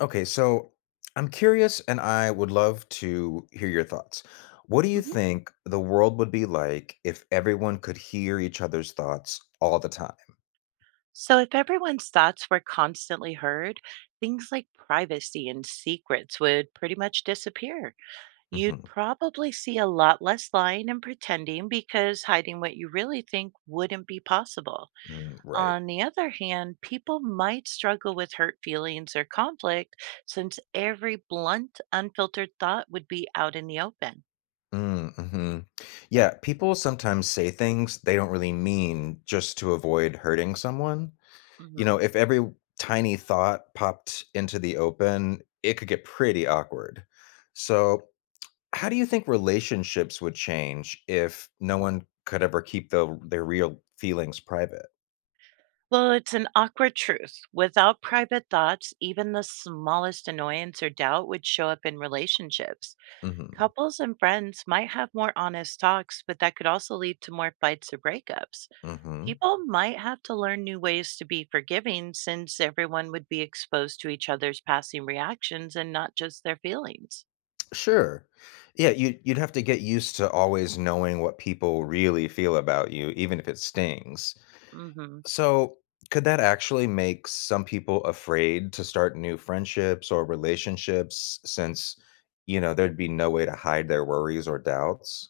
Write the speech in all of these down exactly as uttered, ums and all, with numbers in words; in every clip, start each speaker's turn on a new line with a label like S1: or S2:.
S1: Okay, so I'm curious and I would love to hear your thoughts. What do you
S2: Mhm.
S1: think the world would be like if everyone could hear each other's thoughts all the time?
S2: So, if everyone's thoughts were constantly heard, things like privacy and secrets would pretty much disappear.
S1: Mhm,
S2: You'd probably see a lot less lying and pretending because hiding what you really think wouldn't be possible.
S1: mm, right.
S2: On the other hand, people might struggle with hurt feelings or conflict since every blunt, unfiltered thought would be out in the open.
S1: Mm, mhm. Yeah, people sometimes say things they don't really mean just to avoid hurting someone. You know,
S2: Mhm.
S1: if every tiny thought popped into the open, it could get pretty awkward. So, how do you think relationships would change if no one could ever keep the their real feelings private?
S2: Well, it's an awkward truth. Without private thoughts, even the smallest annoyance or doubt would show up in relationships.
S1: Mhm.
S2: Couples and friends might have more honest talks, but that could also lead to more fights or breakups.
S1: Mhm.
S2: People might have to learn new ways to be forgiving since everyone would be exposed to each other's passing reactions and not just their feelings.
S1: Sure. Yeah, you'd you'd have to get used to always knowing what people really feel about you, even if it stings.
S2: Hmm.
S1: So, could that actually make some people afraid to start new friendships or relationships since, you know, there'd be no way to hide their worries or doubts?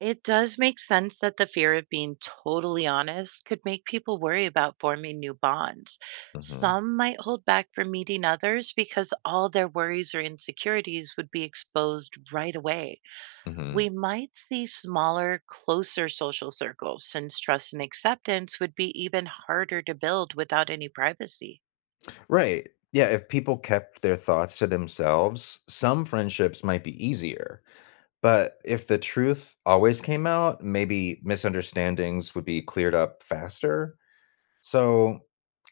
S2: It does make sense that the fear of being totally honest could make people worry about forming new bonds.
S1: Mhm.
S2: Some might hold back from meeting others because all their worries or insecurities would be exposed right away.
S1: Mhm.
S2: We might see smaller, closer social circles since trust and acceptance would be even harder to build without any privacy.
S1: Right. Yeah, if people kept their thoughts to themselves, some friendships might be easier. But if the truth always came out, maybe misunderstandings would be cleared up faster. So,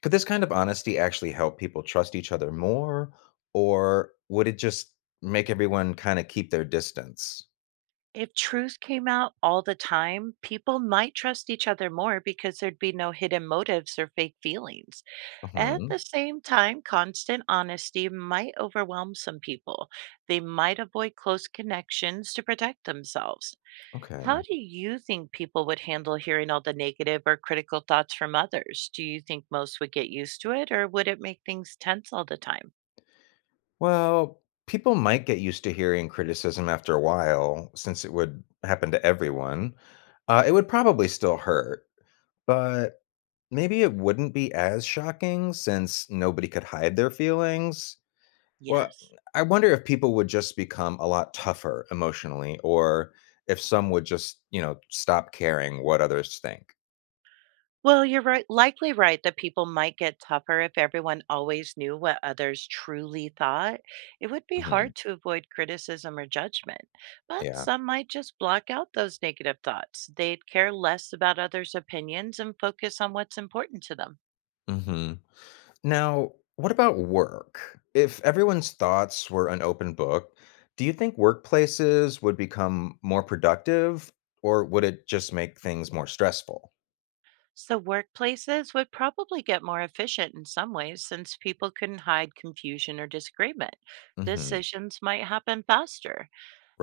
S1: could this kind of honesty actually help people trust each other more? Or would it just make everyone kind of keep their distance?
S2: If truth came out all the time, people might trust each other more because there'd be no hidden motives or fake feelings. At
S1: Hmm.
S2: the same time, constant honesty might overwhelm some people. They might avoid close connections to protect themselves.
S1: Okay.
S2: How do you think people would handle hearing all the negative or critical thoughts from others? Do you think most would get used to it, or would it make things tense all the time?
S1: Well, people might get used to hearing criticism after a while, since it would happen to everyone. Uh, it would probably still hurt, but maybe it wouldn't be as shocking since nobody could hide their feelings. Well,
S2: Yes.
S1: I wonder if people would just become a lot tougher emotionally, or if some would just, you know, stop caring what others think.
S2: Well, you're right likely right that people might get tougher if everyone always knew what others truly thought. It would be
S1: Hmm.
S2: hard to avoid criticism or judgment, but
S1: Yeah.
S2: some might just block out those negative thoughts. They'd care less about others' opinions and focus on what's important to them.
S1: hmm Now, what about work? If everyone's thoughts were an open book, do you think workplaces would become more productive or would it just make things more stressful?
S2: So, workplaces would probably get more efficient in some ways since people couldn't hide confusion or disagreement.
S1: Hmm.
S2: Decisions might happen faster.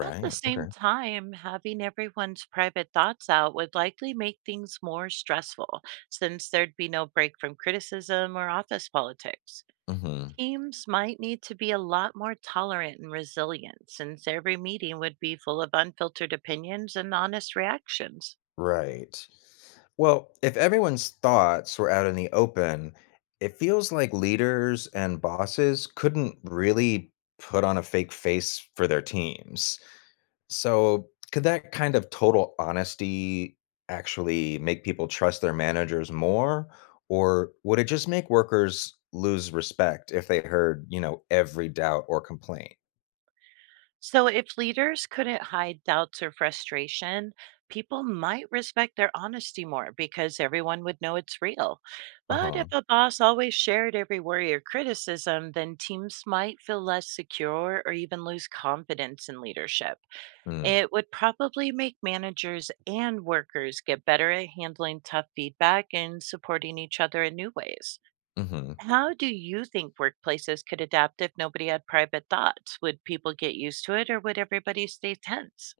S2: At the same
S1: Okay.
S2: time, having everyone's private thoughts out would likely make things more stressful, since there'd be no break from criticism or office politics.
S1: Hmm.
S2: Teams might need to be a lot more tolerant and resilient, since every meeting would be full of unfiltered opinions and honest reactions.
S1: Right. Well, if everyone's thoughts were out in the open, it feels like leaders and bosses couldn't really put on a fake face for their teams. So, could that kind of total honesty actually make people trust their managers more? Or would it just make workers lose respect if they heard, you know, every doubt or complaint?
S2: So, if leaders couldn't hide doubts or frustration, people might respect their honesty more because everyone would know it's real.
S1: Uh
S2: But if
S1: huh.
S2: a boss always shared every worry or criticism, then teams might feel less secure or even lose confidence in leadership.
S1: Mm,
S2: It would probably make managers and workers get better at handling tough feedback and supporting each other in new ways.
S1: hmm.
S2: How do you think workplaces could adapt if nobody had private thoughts? Would people get used to it, or would everybody stay tense?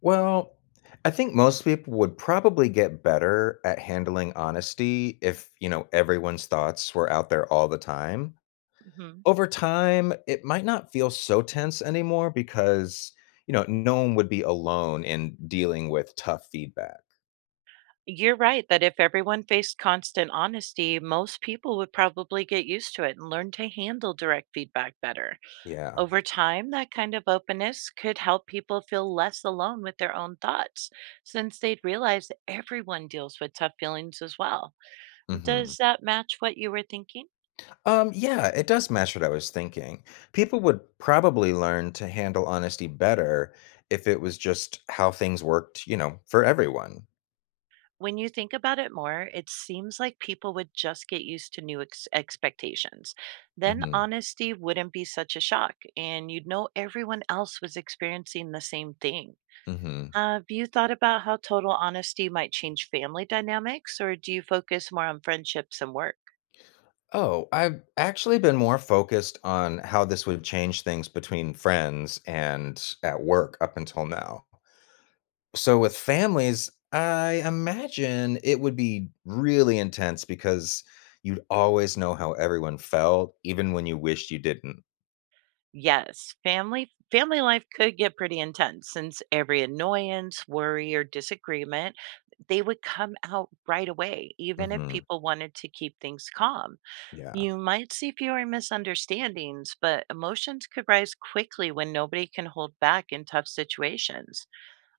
S1: Well, I think most people would probably get better at handling honesty if, you know, everyone's thoughts were out there all the time.
S2: Mhm.
S1: Over time, it might not feel so tense anymore because, you know, no one would be alone in dealing with tough feedback.
S2: You're right that if everyone faced constant honesty, most people would probably get used to it and learn to handle direct feedback better.
S1: Yeah.
S2: Over time, that kind of openness could help people feel less alone with their own thoughts, since they'd realize that everyone deals with tough feelings as well.
S1: hmm
S2: Does that match what you were thinking?
S1: Um, yeah, it does match what I was thinking. People would probably learn to handle honesty better if it was just how things worked, you know, for everyone.
S2: When you think about it more, it seems like people would just get used to new ex- expectations. Then
S1: Hmm.
S2: honesty wouldn't be such a shock, and you'd know everyone else was experiencing the same thing.
S1: hmm
S2: Have you thought about how total honesty might change family dynamics, or do you focus more on friendships and work?
S1: Oh, I've actually been more focused on how this would change things between friends and at work up until now. So with families, I imagine it would be really intense because you'd always know how everyone felt, even when you wished you didn't.
S2: Yes, family family life could get pretty intense since every annoyance, worry, or disagreement, they would come out right away, even if
S1: Hmm.
S2: people wanted to keep things calm.
S1: Yeah.
S2: You might see fewer misunderstandings, but emotions could rise quickly when nobody can hold back in tough situations.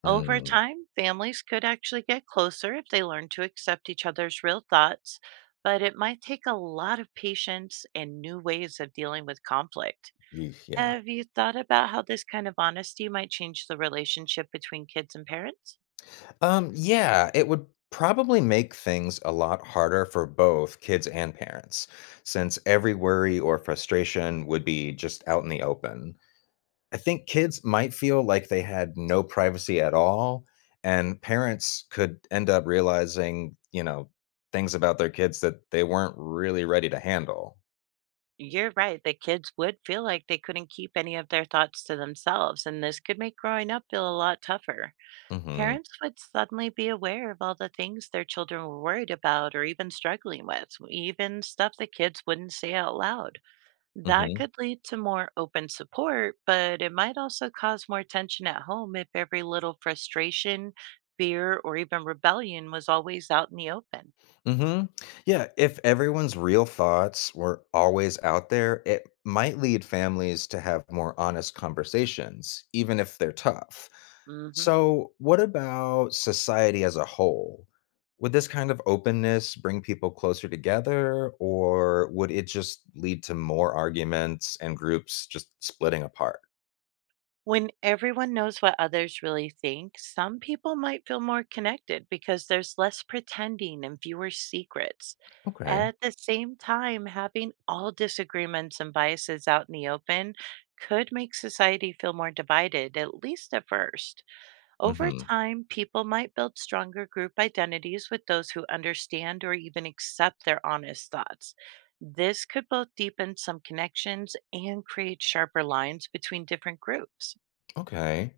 S2: Over
S1: Mm.
S2: time, families could actually get closer if they learn to accept each other's real thoughts, but it might take a lot of patience and new ways of dealing with conflict.
S1: Eesh, yeah.
S2: Have you thought about how this kind of honesty might change the relationship between kids and parents?
S1: Um, yeah, it would probably make things a lot harder for both kids and parents, since every worry or frustration would be just out in the open. I think kids might feel like they had no privacy at all, and parents could end up realizing, you know, things about their kids that they weren't really ready to handle.
S2: You're right. The kids would feel like they couldn't keep any of their thoughts to themselves, and this could make growing up feel a lot tougher.
S1: Mhm.
S2: Parents would suddenly be aware of all the things their children were worried about or even struggling with, even stuff the kids wouldn't say out loud. That
S1: Mhm.
S2: could lead to more open support, but it might also cause more tension at home if every little frustration, fear, or even rebellion was always out in the open.
S1: Mhm. Yeah, if everyone's real thoughts were always out there, it might lead families to have more honest conversations, even if they're tough.
S2: Hmm.
S1: So, what about society as a whole? Would this kind of openness bring people closer together, or would it just lead to more arguments and groups just splitting apart?
S2: When everyone knows what others really think, some people might feel more connected because there's less pretending and fewer secrets.
S1: Okay.
S2: At the same time, having all disagreements and biases out in the open could make society feel more divided, at least at first. Over
S1: Hmm.
S2: time, people might build stronger group identities with those who understand or even accept their honest thoughts. This could both deepen some connections and create sharper lines between different groups.
S1: Okay.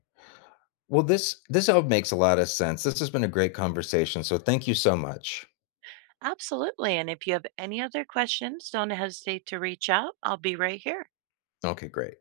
S1: Well, this this all makes a lot of sense. This has been a great conversation. So, thank you so much.
S2: Absolutely. And if you have any other questions, don't hesitate to reach out. I'll be right here.
S1: Okay, great.